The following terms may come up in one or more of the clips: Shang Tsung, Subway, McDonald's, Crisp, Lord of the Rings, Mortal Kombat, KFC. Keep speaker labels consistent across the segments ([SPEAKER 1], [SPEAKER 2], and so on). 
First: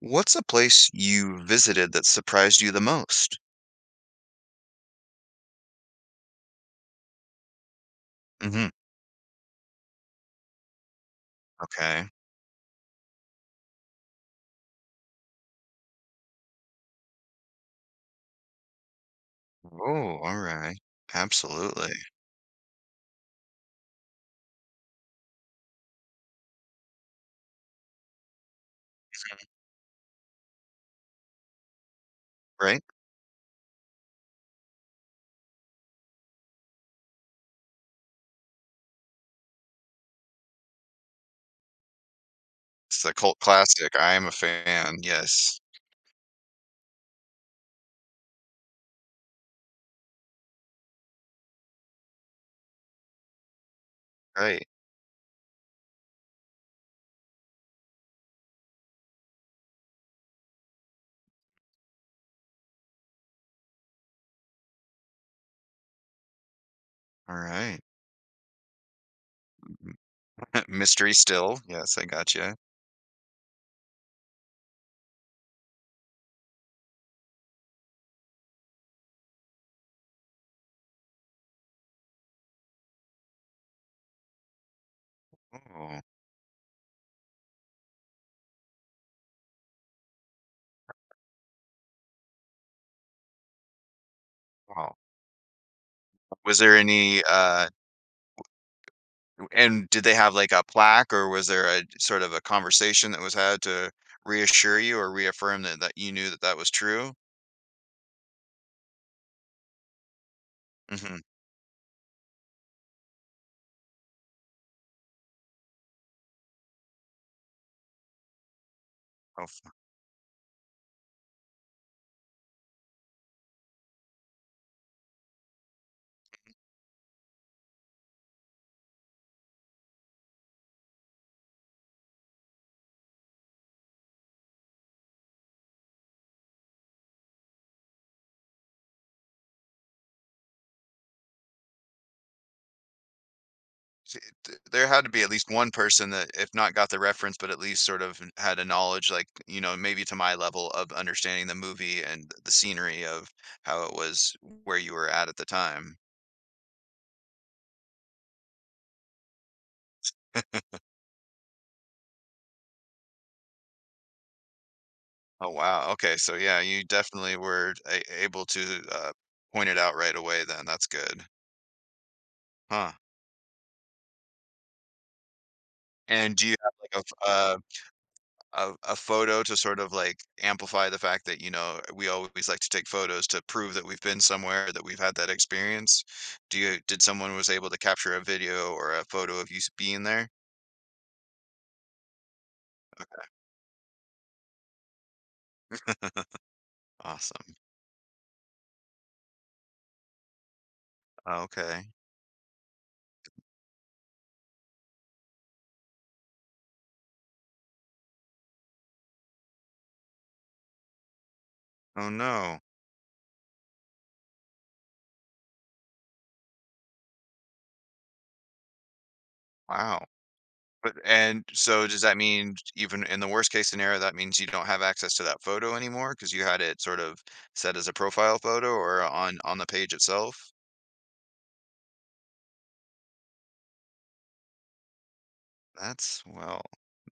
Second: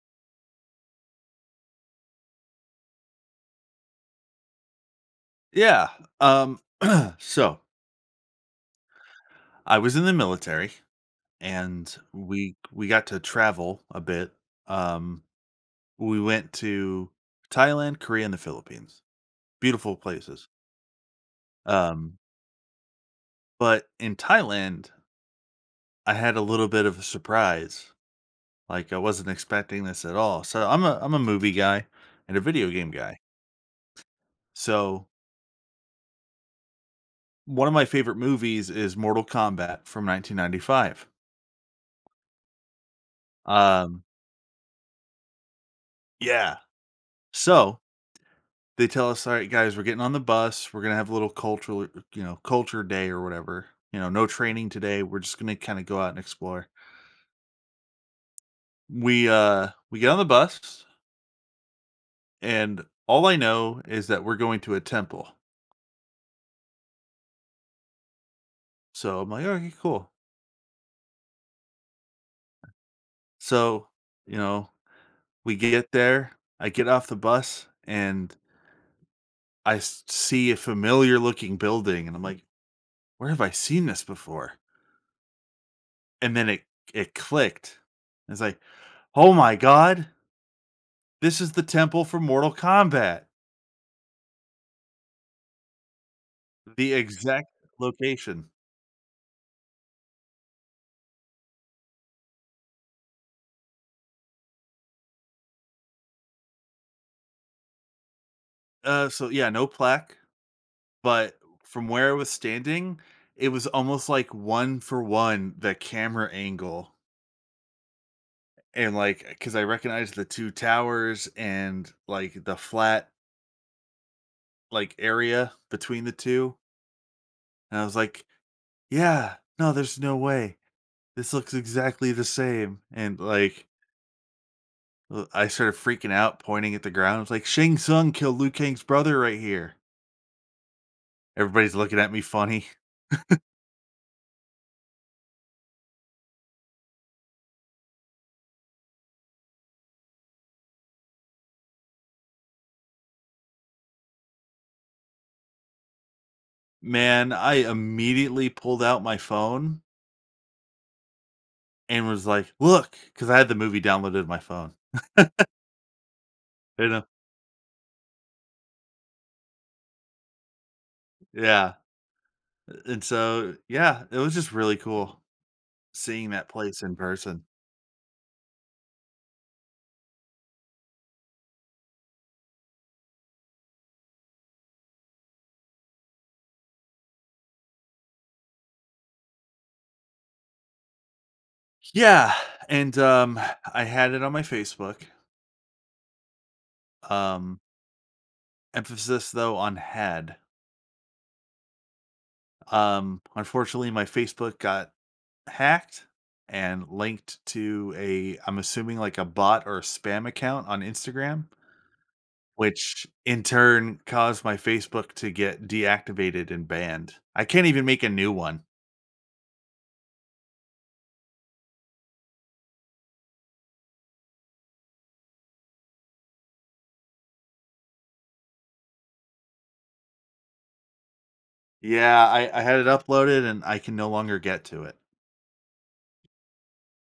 [SPEAKER 1] What's a place you visited that surprised you the most?
[SPEAKER 2] Yeah. Um so
[SPEAKER 1] Mhm,
[SPEAKER 2] I was in the military and
[SPEAKER 1] okay.
[SPEAKER 2] we got to travel a bit. Um we went to Thailand, Korea, and the Philippines. Beautiful
[SPEAKER 1] Oh,
[SPEAKER 2] places.
[SPEAKER 1] alright. Absolutely.
[SPEAKER 2] Um but in Thailand, I had a little bit of a surprise. Like I wasn't expecting this at all. So I'm a movie guy and a video
[SPEAKER 1] Right?
[SPEAKER 2] game guy. So one of my favorite movies is Mortal Kombat from 1995.
[SPEAKER 1] It's a cult classic.
[SPEAKER 2] Um
[SPEAKER 1] I am a fan, yes.
[SPEAKER 2] yeah. So they tell us, "All right, guys, we're getting on the bus. We're gonna have a little cultural, culture day or whatever. You know, no
[SPEAKER 1] Right.
[SPEAKER 2] training today. We're just gonna kind of go out and explore." We get on the bus, and all I know is that we're going to a temple.
[SPEAKER 1] Alright.
[SPEAKER 2] So I'm like, "Okay, cool."
[SPEAKER 1] Mystery still. Yes, I got you.
[SPEAKER 2] So you know, we get there. I get off the bus, and see a familiar looking building, and I'm like, "Where have I seen this before?"
[SPEAKER 1] Oh,
[SPEAKER 2] And then it clicked. It's like, "Oh my god! This is the temple from Mortal Kombat,
[SPEAKER 1] wow. Was there
[SPEAKER 2] the
[SPEAKER 1] any,
[SPEAKER 2] exact location."
[SPEAKER 1] and did they have, like, a plaque, or was there a sort of a conversation that was had to reassure you or reaffirm that you knew that that was true?
[SPEAKER 2] So yeah, no plaque,
[SPEAKER 1] Mhm.
[SPEAKER 2] but from where I was standing, it was almost like one for one the camera angle and like
[SPEAKER 1] Oh,
[SPEAKER 2] because I recognized the two towers and like the flat like area between the two, and I was like, yeah, no, there's no way this looks exactly the same, and like. I started freaking out, pointing at the ground. I was like, Shang Tsung killed Liu Kang's brother right here. Everybody's looking at me funny.
[SPEAKER 1] t- t- there had to be at least one person that if not got the reference but at least sort of had a knowledge, like, you know, maybe to my level of understanding the movie and the scenery of how it was, where you were at the time.
[SPEAKER 2] Man, I immediately pulled out my phone and was like, "Look," because I had the movie downloaded on my phone,
[SPEAKER 1] Oh, wow, okay, so yeah, you
[SPEAKER 2] you know?
[SPEAKER 1] definitely were able to, uh, point it out right away, then. That's good,
[SPEAKER 2] Yeah,
[SPEAKER 1] huh?
[SPEAKER 2] and so, yeah, it was just really cool seeing
[SPEAKER 1] And do
[SPEAKER 2] that
[SPEAKER 1] you have
[SPEAKER 2] place in
[SPEAKER 1] like
[SPEAKER 2] person.
[SPEAKER 1] a photo to sort of like amplify the fact that, you know, we always like to take photos to prove that we've been somewhere, that we've had that experience. Do you did someone was able to capture a video or a photo of you being there?
[SPEAKER 2] Yeah, and, I had it on my Facebook,
[SPEAKER 1] Awesome.
[SPEAKER 2] um, emphasis, though, on had.
[SPEAKER 1] Okay.
[SPEAKER 2] Unfortunately, my Facebook got hacked and linked to a I'm assuming, like, a bot or a spam account on Instagram,
[SPEAKER 1] Oh no.
[SPEAKER 2] which in turn caused my Facebook to get deactivated and banned. I can't even make a new one.
[SPEAKER 1] Wow. But and so does that mean even in the worst case scenario that means you don't have access to that photo anymore because you had it sort of set as a profile photo or on the page itself?
[SPEAKER 2] Yeah, I had it uploaded and I can no longer get to it.
[SPEAKER 1] That's well,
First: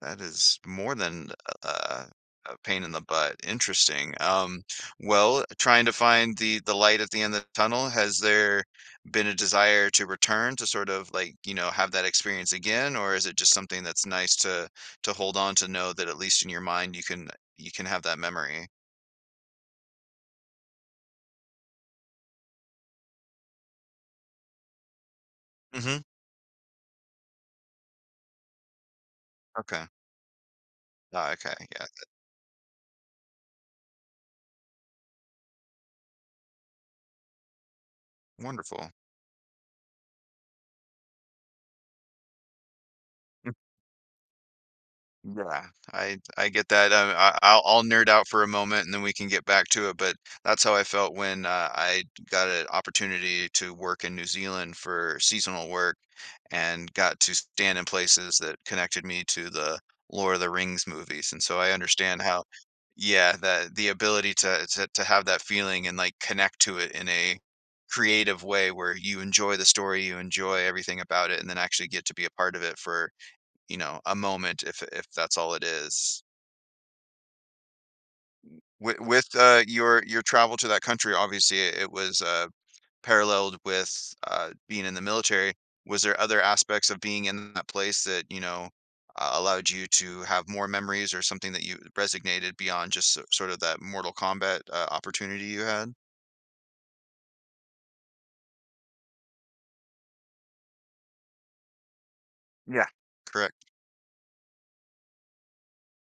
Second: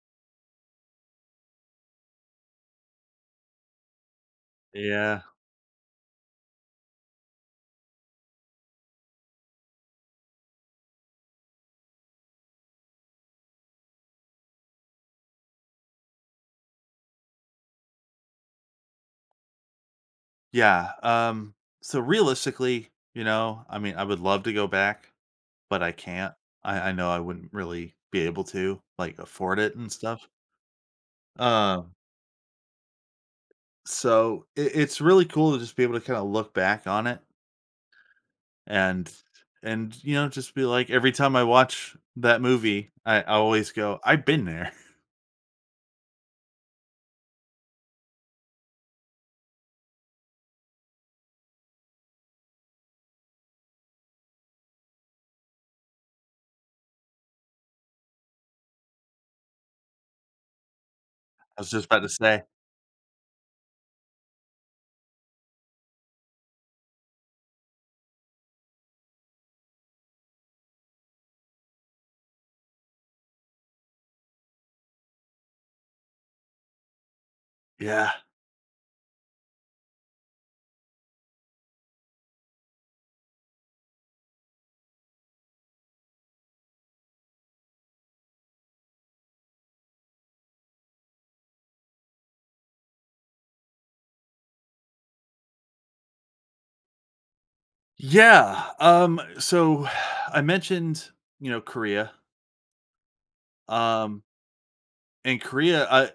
[SPEAKER 1] that is more than a, a pain in the butt. Interesting.
[SPEAKER 2] Yeah.
[SPEAKER 1] Well, trying to find the light at the end of the tunnel, has there been a desire to return to sort of like, you know, have that experience again, or is it just something that's nice to hold on to know that at least in your mind you can have that memory?
[SPEAKER 2] Yeah. So realistically, I mean, I would love to go back, but I
[SPEAKER 1] Mm-hmm.
[SPEAKER 2] can't. I know I wouldn't really be able to like afford it
[SPEAKER 1] Okay.
[SPEAKER 2] and stuff.
[SPEAKER 1] Ah, okay. Yeah.
[SPEAKER 2] Um, so it's really cool to just be able to kind of look back on it.
[SPEAKER 1] Wonderful.
[SPEAKER 2] And and, just be like every time I watch that movie, I always go, "I've been there."
[SPEAKER 1] Yeah, I get that. I, I'll nerd out for a moment and then we can get back to it. But that's how I felt when I got an opportunity to work in New Zealand for seasonal work and got to stand in places that connected me to the Lord of the Rings movies. And so
[SPEAKER 2] I was
[SPEAKER 1] I
[SPEAKER 2] just about to
[SPEAKER 1] understand
[SPEAKER 2] say.
[SPEAKER 1] how, yeah, that the ability to have that feeling and like connect to it in a creative way where you enjoy the story, you enjoy everything about it, and then actually get to be a part of it for, you know, a moment, if that's all it is.
[SPEAKER 2] Yeah.
[SPEAKER 1] With your travel to that country, obviously it was paralleled with being in the military. Was there other aspects of being in that place that, you know, allowed you to have more memories or something that you resonated beyond just sort of that Mortal Kombat opportunity you had?
[SPEAKER 2] Yeah, so I mentioned, Korea.
[SPEAKER 1] Yeah. Correct.
[SPEAKER 2] Um, in Korea, I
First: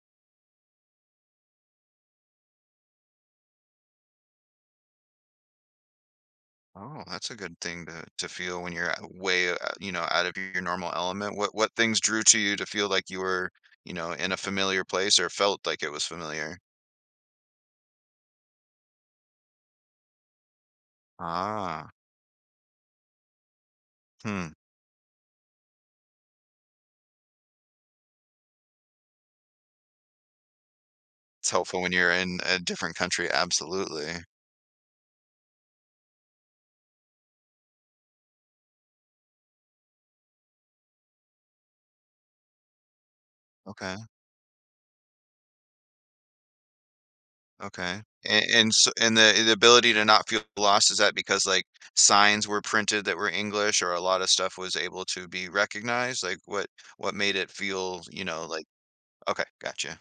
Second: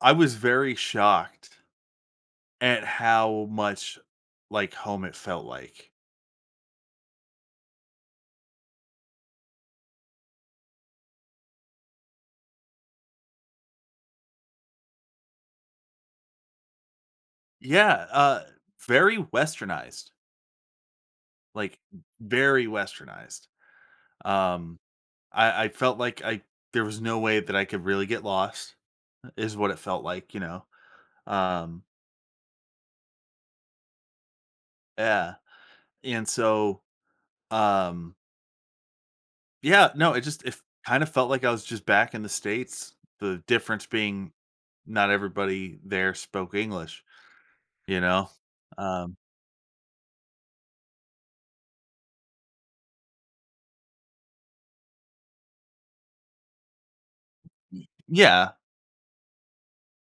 [SPEAKER 2] I was very shocked at how much like home it felt like.
[SPEAKER 1] Oh, that's a good thing to feel when you're way, you know, out of your normal element. What things drew to you to feel like you were, you know, in a familiar place or felt like it was familiar?
[SPEAKER 2] Yeah, very westernized, like,
[SPEAKER 1] Ah,
[SPEAKER 2] very westernized.
[SPEAKER 1] hmm.
[SPEAKER 2] Um, I felt like I there was no way that I could really get lost. Is what it felt like, you know?
[SPEAKER 1] It's helpful
[SPEAKER 2] Um,
[SPEAKER 1] when you're in a different country. Absolutely.
[SPEAKER 2] yeah. And so, um, yeah, no, it just, it kind of felt like I was just back in the States. The difference
[SPEAKER 1] Okay.
[SPEAKER 2] being not everybody there spoke English, you
[SPEAKER 1] Okay.
[SPEAKER 2] know?
[SPEAKER 1] And so, and
[SPEAKER 2] Um,
[SPEAKER 1] the ability to not feel lost, is that because like signs were printed that were English or a lot of stuff was able to be recognized? Like what made it feel, you know,
[SPEAKER 2] yeah,
[SPEAKER 1] like okay, gotcha.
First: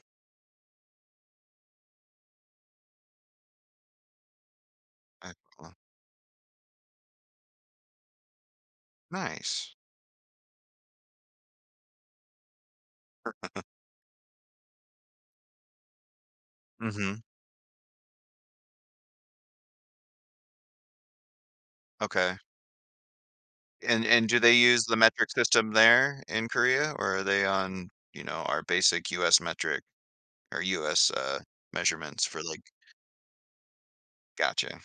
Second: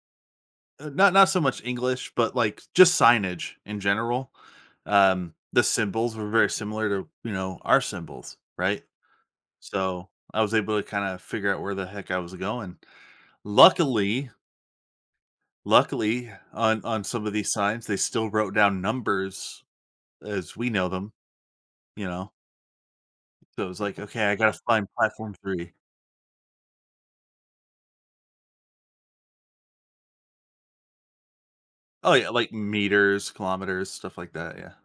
[SPEAKER 2] not, not so much English, but like just signage in general.
[SPEAKER 1] I-
[SPEAKER 2] The
[SPEAKER 1] well,
[SPEAKER 2] symbols were very similar to, you know, our symbols, right?
[SPEAKER 1] nice.
[SPEAKER 2] So I was able to kind of figure out where the heck I was going. Luckily, Luckily, on
[SPEAKER 1] Mm-hmm.
[SPEAKER 2] some of these signs, they still wrote down numbers as we know them, you know?
[SPEAKER 1] Okay.
[SPEAKER 2] So, it was like, "Okay,
[SPEAKER 1] And
[SPEAKER 2] I
[SPEAKER 1] do they
[SPEAKER 2] gotta
[SPEAKER 1] use
[SPEAKER 2] find
[SPEAKER 1] the metric
[SPEAKER 2] platform
[SPEAKER 1] system
[SPEAKER 2] 3."
[SPEAKER 1] there in Korea, or are they on, you know, our basic US metric or US
[SPEAKER 2] Oh,
[SPEAKER 1] measurements
[SPEAKER 2] yeah,
[SPEAKER 1] for
[SPEAKER 2] like
[SPEAKER 1] like
[SPEAKER 2] meters, kilometers, stuff like that, yeah.
[SPEAKER 1] gotcha.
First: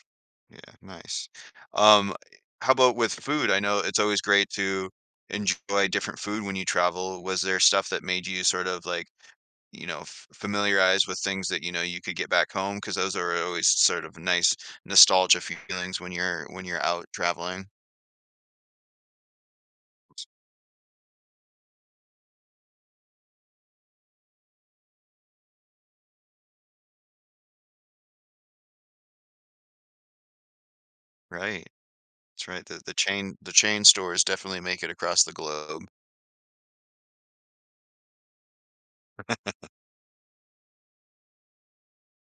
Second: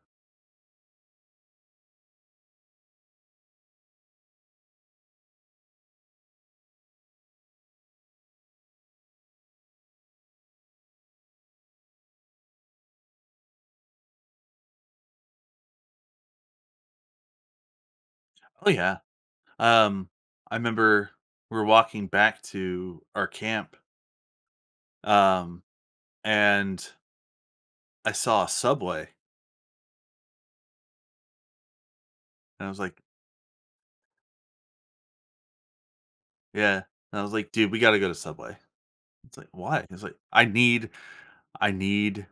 [SPEAKER 1] Yeah, nice. Um, how about with food? I know it's always great to enjoy different food when you travel. Was there stuff that made you sort of like, you know, f familiarize with things that you know you could get back home? Because those are always sort of nice nostalgia feelings when you're out traveling.
[SPEAKER 2] Oh, yeah. Um, I remember we were walking back to our camp, um, and I saw a Subway,
[SPEAKER 1] Right. That's right,
[SPEAKER 2] and I was like
[SPEAKER 1] the chain stores definitely make it across the globe.
[SPEAKER 2] yeah, and I was like, "Dude, we gotta go to Subway." It's like, "Why?" It's like, I need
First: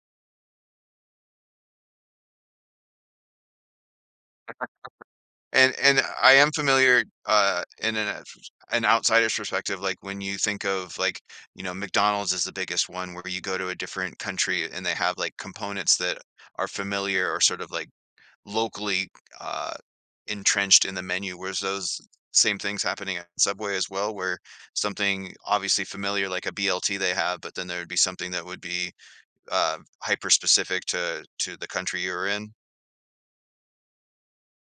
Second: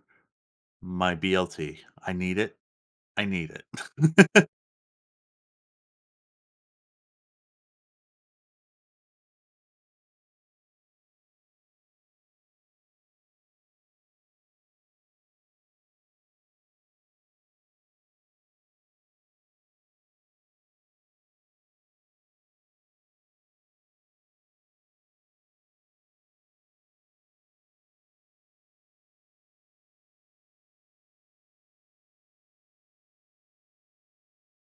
[SPEAKER 2] my BLT. I need it. I need it."
[SPEAKER 1] And I am familiar, in an outsider's perspective, like, when you think of, like, you know, McDonald's is the biggest one where you go to a different country and they have, like, components that are familiar or sort of, like, locally, uh, entrenched in the menu, whereas those same things happening at Subway as well, where something obviously familiar, like a BLT they have, but then there would be something that would be hyper specific to the country you were in?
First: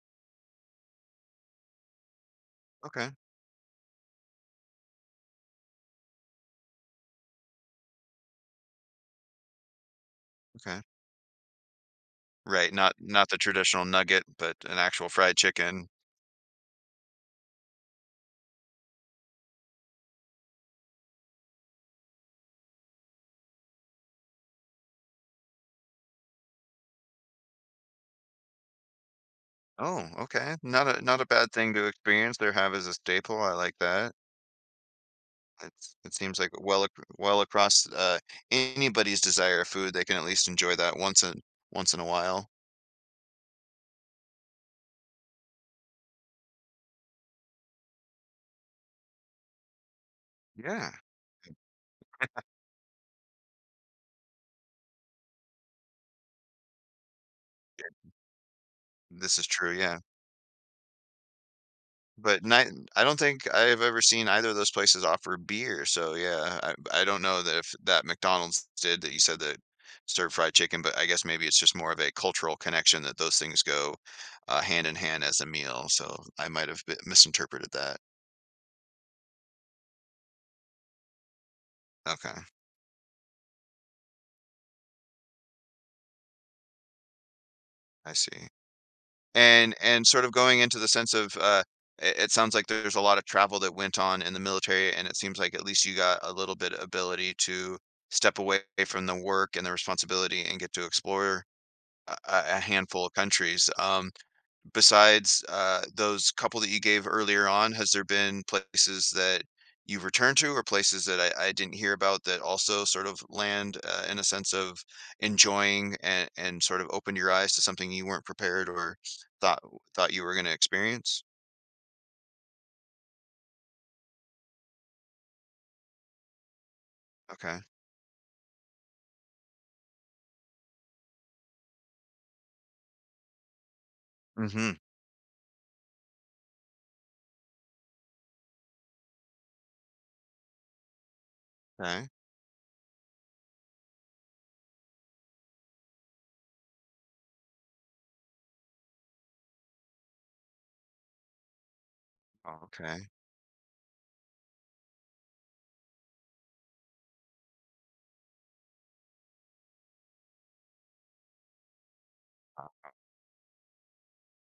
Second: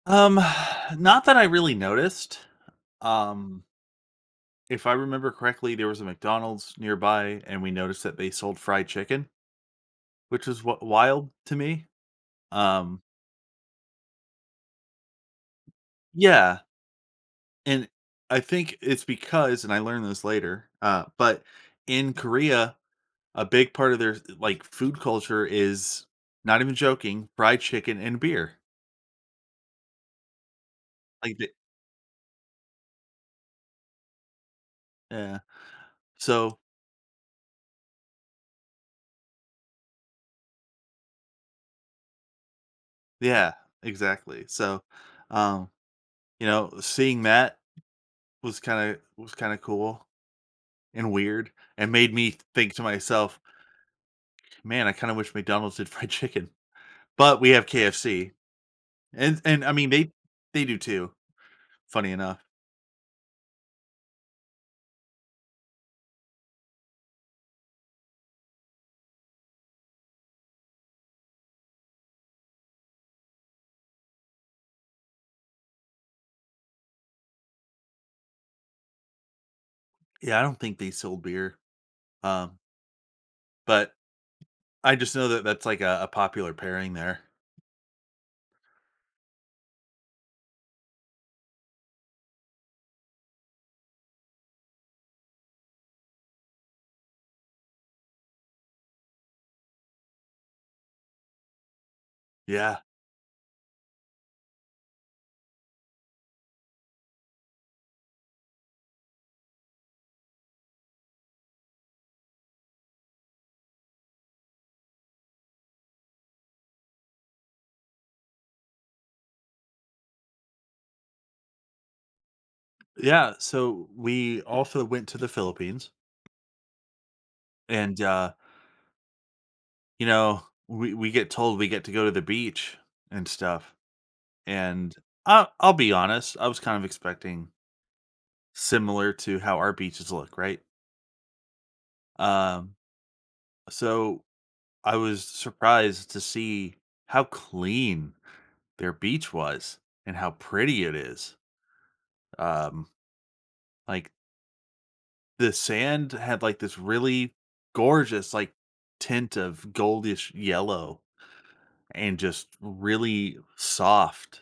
[SPEAKER 2] Um, not that I really noticed.
[SPEAKER 1] Okay,
[SPEAKER 2] Um, if I remember correctly, there was a McDonald's nearby, and we noticed that they sold fried chicken, which was
[SPEAKER 1] okay.
[SPEAKER 2] what wild to me.
[SPEAKER 1] Right, not
[SPEAKER 2] Um,
[SPEAKER 1] not the traditional nugget, but an actual fried chicken.
[SPEAKER 2] yeah, and I think it's because, and I learned this later, but in Korea, a big part of their like food culture is not even joking, fried chicken and beer.
[SPEAKER 1] Oh, okay. Not a not a
[SPEAKER 2] Like,
[SPEAKER 1] bad thing to experience. There have as a staple. I like that.
[SPEAKER 2] yeah.
[SPEAKER 1] It's, it seems like
[SPEAKER 2] So
[SPEAKER 1] well well across anybody's desire of food, they can at least enjoy that once in once in a while.
[SPEAKER 2] yeah, exactly. So, um, you know, seeing that was kinda cool
[SPEAKER 1] Yeah,
[SPEAKER 2] and weird, and made me think to myself, "Man, I kinda wish McDonald's did fried chicken." But we have KFC,
[SPEAKER 1] this is
[SPEAKER 2] and I
[SPEAKER 1] true.
[SPEAKER 2] mean,
[SPEAKER 1] Yeah.
[SPEAKER 2] they do too, funny enough.
[SPEAKER 1] But ni I don't think I've ever seen either of those places offer beer, so yeah, I don't know that if that McDonald's did that you said that served fried chicken, but I guess maybe it's just more of a cultural connection that those things go, hand in hand as a meal, so I might have b misinterpreted that.
[SPEAKER 2] Yeah, I don't think they sold beer,
[SPEAKER 1] Okay,
[SPEAKER 2] um, but I just know that that's like a popular pairing there.
[SPEAKER 1] I see. And sort of going into the sense of, it it sounds like there's a lot of travel that went on in the military, and it seems like at least you got a little bit of ability to step away from the work and the responsibility and get to explore a
[SPEAKER 2] Yeah.
[SPEAKER 1] handful of countries. Besides those couple that you gave earlier on, has there been places that you've returned to or places that I didn't hear about that also sort of land in a sense of enjoying and sort of opened your eyes to something you weren't prepared or thought thought you were going to experience?
[SPEAKER 2] Yeah, so we also went to the Philippines
[SPEAKER 1] Okay.
[SPEAKER 2] and, you know, we get told we get to go to the beach and stuff,
[SPEAKER 1] Mm-hmm.
[SPEAKER 2] and I'll be honest, I was kind of expecting similar to how our beaches look, right?
[SPEAKER 1] Okay.
[SPEAKER 2] Um, so I was surprised to see how clean their beach was and how pretty it is. Um,
[SPEAKER 1] Okay.
[SPEAKER 2] like the sand had like this really gorgeous like tint of goldish yellow and just really soft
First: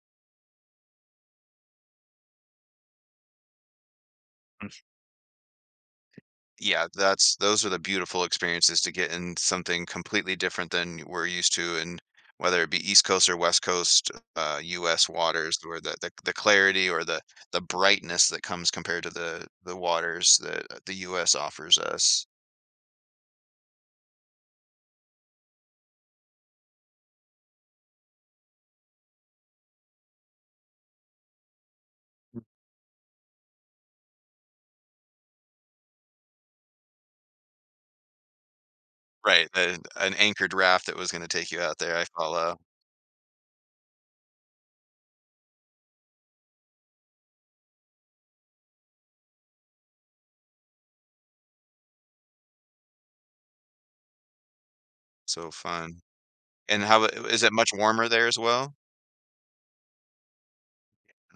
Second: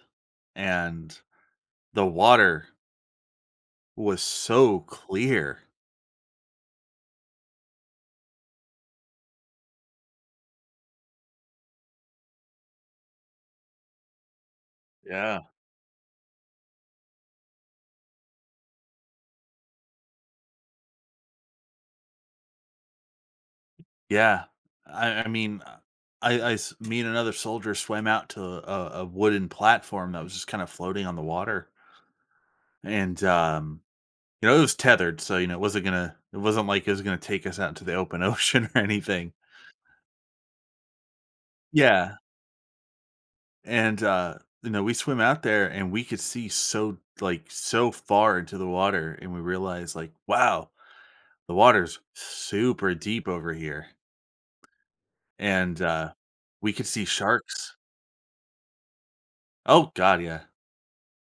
[SPEAKER 2] and the water was so clear.
[SPEAKER 1] Yeah, that's those are the beautiful experiences to get in something completely different than we're used to, and whether it be East Coast or West Coast, US
[SPEAKER 2] Yeah.
[SPEAKER 1] waters, where the clarity or the brightness that comes compared to the waters that the US offers us.
[SPEAKER 2] Yeah. I mean, me and another soldier swam out to a wooden platform that was just kind of floating on the water, and you know it was tethered, so you know it wasn't gonna, it wasn't like it was gonna take us out into the open ocean or anything.
[SPEAKER 1] Right, the, an anchored raft that was going to take you out there, I
[SPEAKER 2] Yeah,
[SPEAKER 1] follow.
[SPEAKER 2] and you know we swim out there and we could see so like so far into the water, and we realized like, wow, the water's super deep over here,
[SPEAKER 1] So
[SPEAKER 2] and,
[SPEAKER 1] fun.
[SPEAKER 2] we
[SPEAKER 1] And
[SPEAKER 2] could
[SPEAKER 1] how
[SPEAKER 2] see
[SPEAKER 1] is it much
[SPEAKER 2] sharks.
[SPEAKER 1] warmer there as well?
[SPEAKER 2] Oh god, yeah.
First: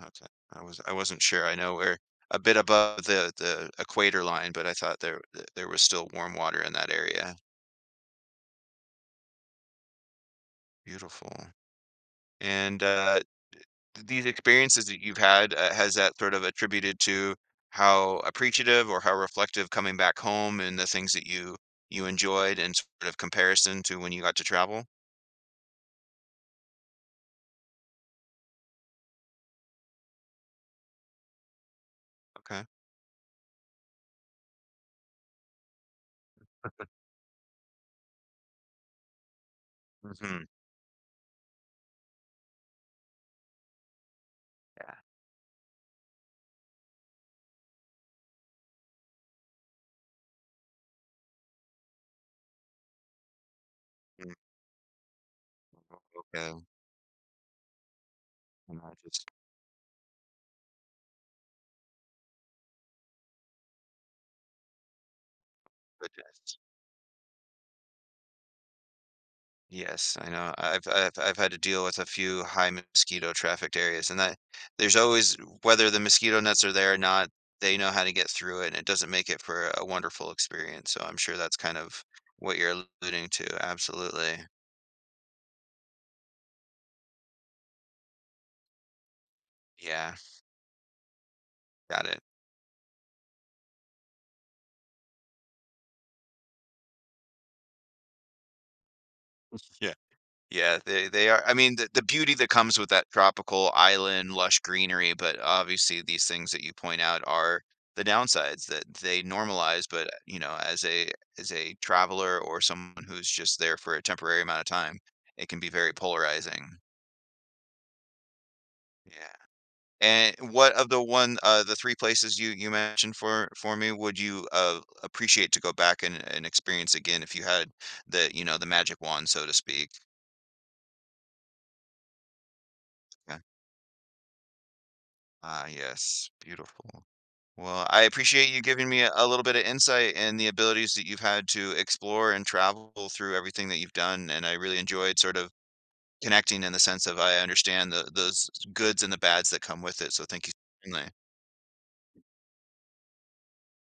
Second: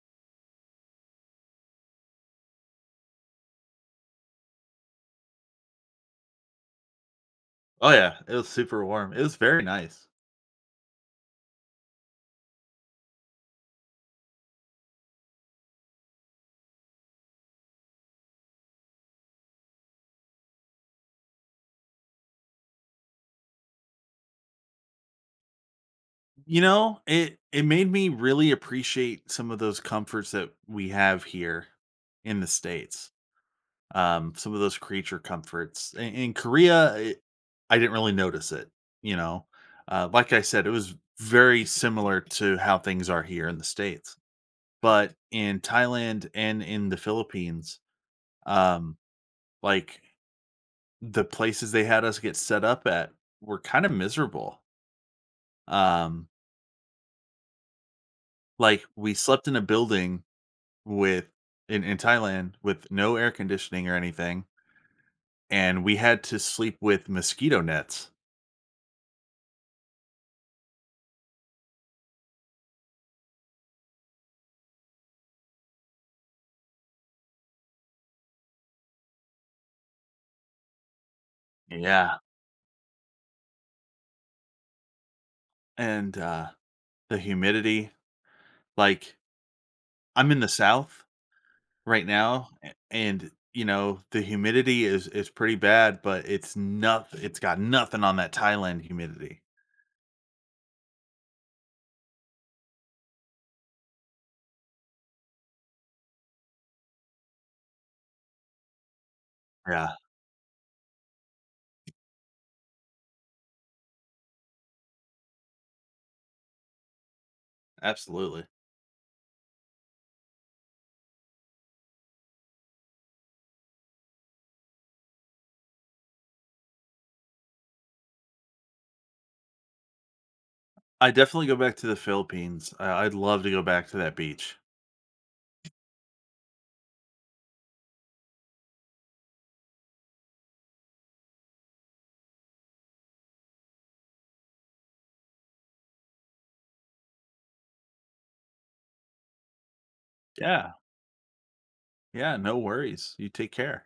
[SPEAKER 1] Okay. I was I wasn't sure. I know we're a bit above the equator line, but I thought there there was still warm water in that area.
[SPEAKER 2] Oh yeah, it was super warm. It was very nice.
[SPEAKER 1] Beautiful. And these experiences that you've had, has that sort of attributed to how appreciative or how reflective coming back home and the things that you enjoyed and sort of comparison to when you got to travel?
[SPEAKER 2] You know, it made me really appreciate some of those comforts that we have here in the
[SPEAKER 1] Okay.
[SPEAKER 2] States. Some of those creature comforts. In Korea, I didn't really notice it, you know? Like I
[SPEAKER 1] Hmm.
[SPEAKER 2] said, it was very similar to how things are here in the States.
[SPEAKER 1] Yeah.
[SPEAKER 2] But in Thailand and in the Philippines, Um, like, the places they had us get set up at were kind of
[SPEAKER 1] Mm,
[SPEAKER 2] miserable. Um,
[SPEAKER 1] okay. And
[SPEAKER 2] like,
[SPEAKER 1] I
[SPEAKER 2] we
[SPEAKER 1] just
[SPEAKER 2] slept in a building with in Thailand with no air conditioning or anything, and we had to
[SPEAKER 1] goodness.
[SPEAKER 2] sleep with mosquito nets.
[SPEAKER 1] Yes, I know. I've had to deal with a few high mosquito trafficked areas, and that there's always whether the mosquito nets are there or not, they know how to get through it, and it doesn't make it for a wonderful experience. So I'm sure that's kind of
[SPEAKER 2] Yeah,
[SPEAKER 1] what you're alluding to. Absolutely.
[SPEAKER 2] and, the humidity, like,
[SPEAKER 1] Yeah,
[SPEAKER 2] I'm in the South
[SPEAKER 1] got
[SPEAKER 2] right
[SPEAKER 1] it.
[SPEAKER 2] now, a and, you know, the humidity is pretty bad, but it's got nothing on that Thailand humidity.
[SPEAKER 1] Yeah, they are, I mean, the beauty that comes with that tropical island, lush greenery, but obviously these things that you point out are the downsides that they normalize,
[SPEAKER 2] Yeah,
[SPEAKER 1] but, you know, as a traveler or someone who's just there for a temporary amount of time, it can be very polarizing.
[SPEAKER 2] absolutely.
[SPEAKER 1] Yeah. And what of the one the 3 places you you mentioned for me would you, appreciate to go back and experience again if you had the, you know, the magic wand, so to speak?
[SPEAKER 2] I definitely go back to the Philippines. I I'd love to go back to that beach.
[SPEAKER 1] Ah, yes, beautiful. Well, I appreciate you giving me a little bit of insight and the abilities that you've had to explore and travel through everything that you've done. And I really enjoyed sort of connecting in the sense of I understand the those goods and the bads that come with it. So thank you.
[SPEAKER 2] Yeah,
[SPEAKER 1] So much.
[SPEAKER 2] yeah, no worries. You take care.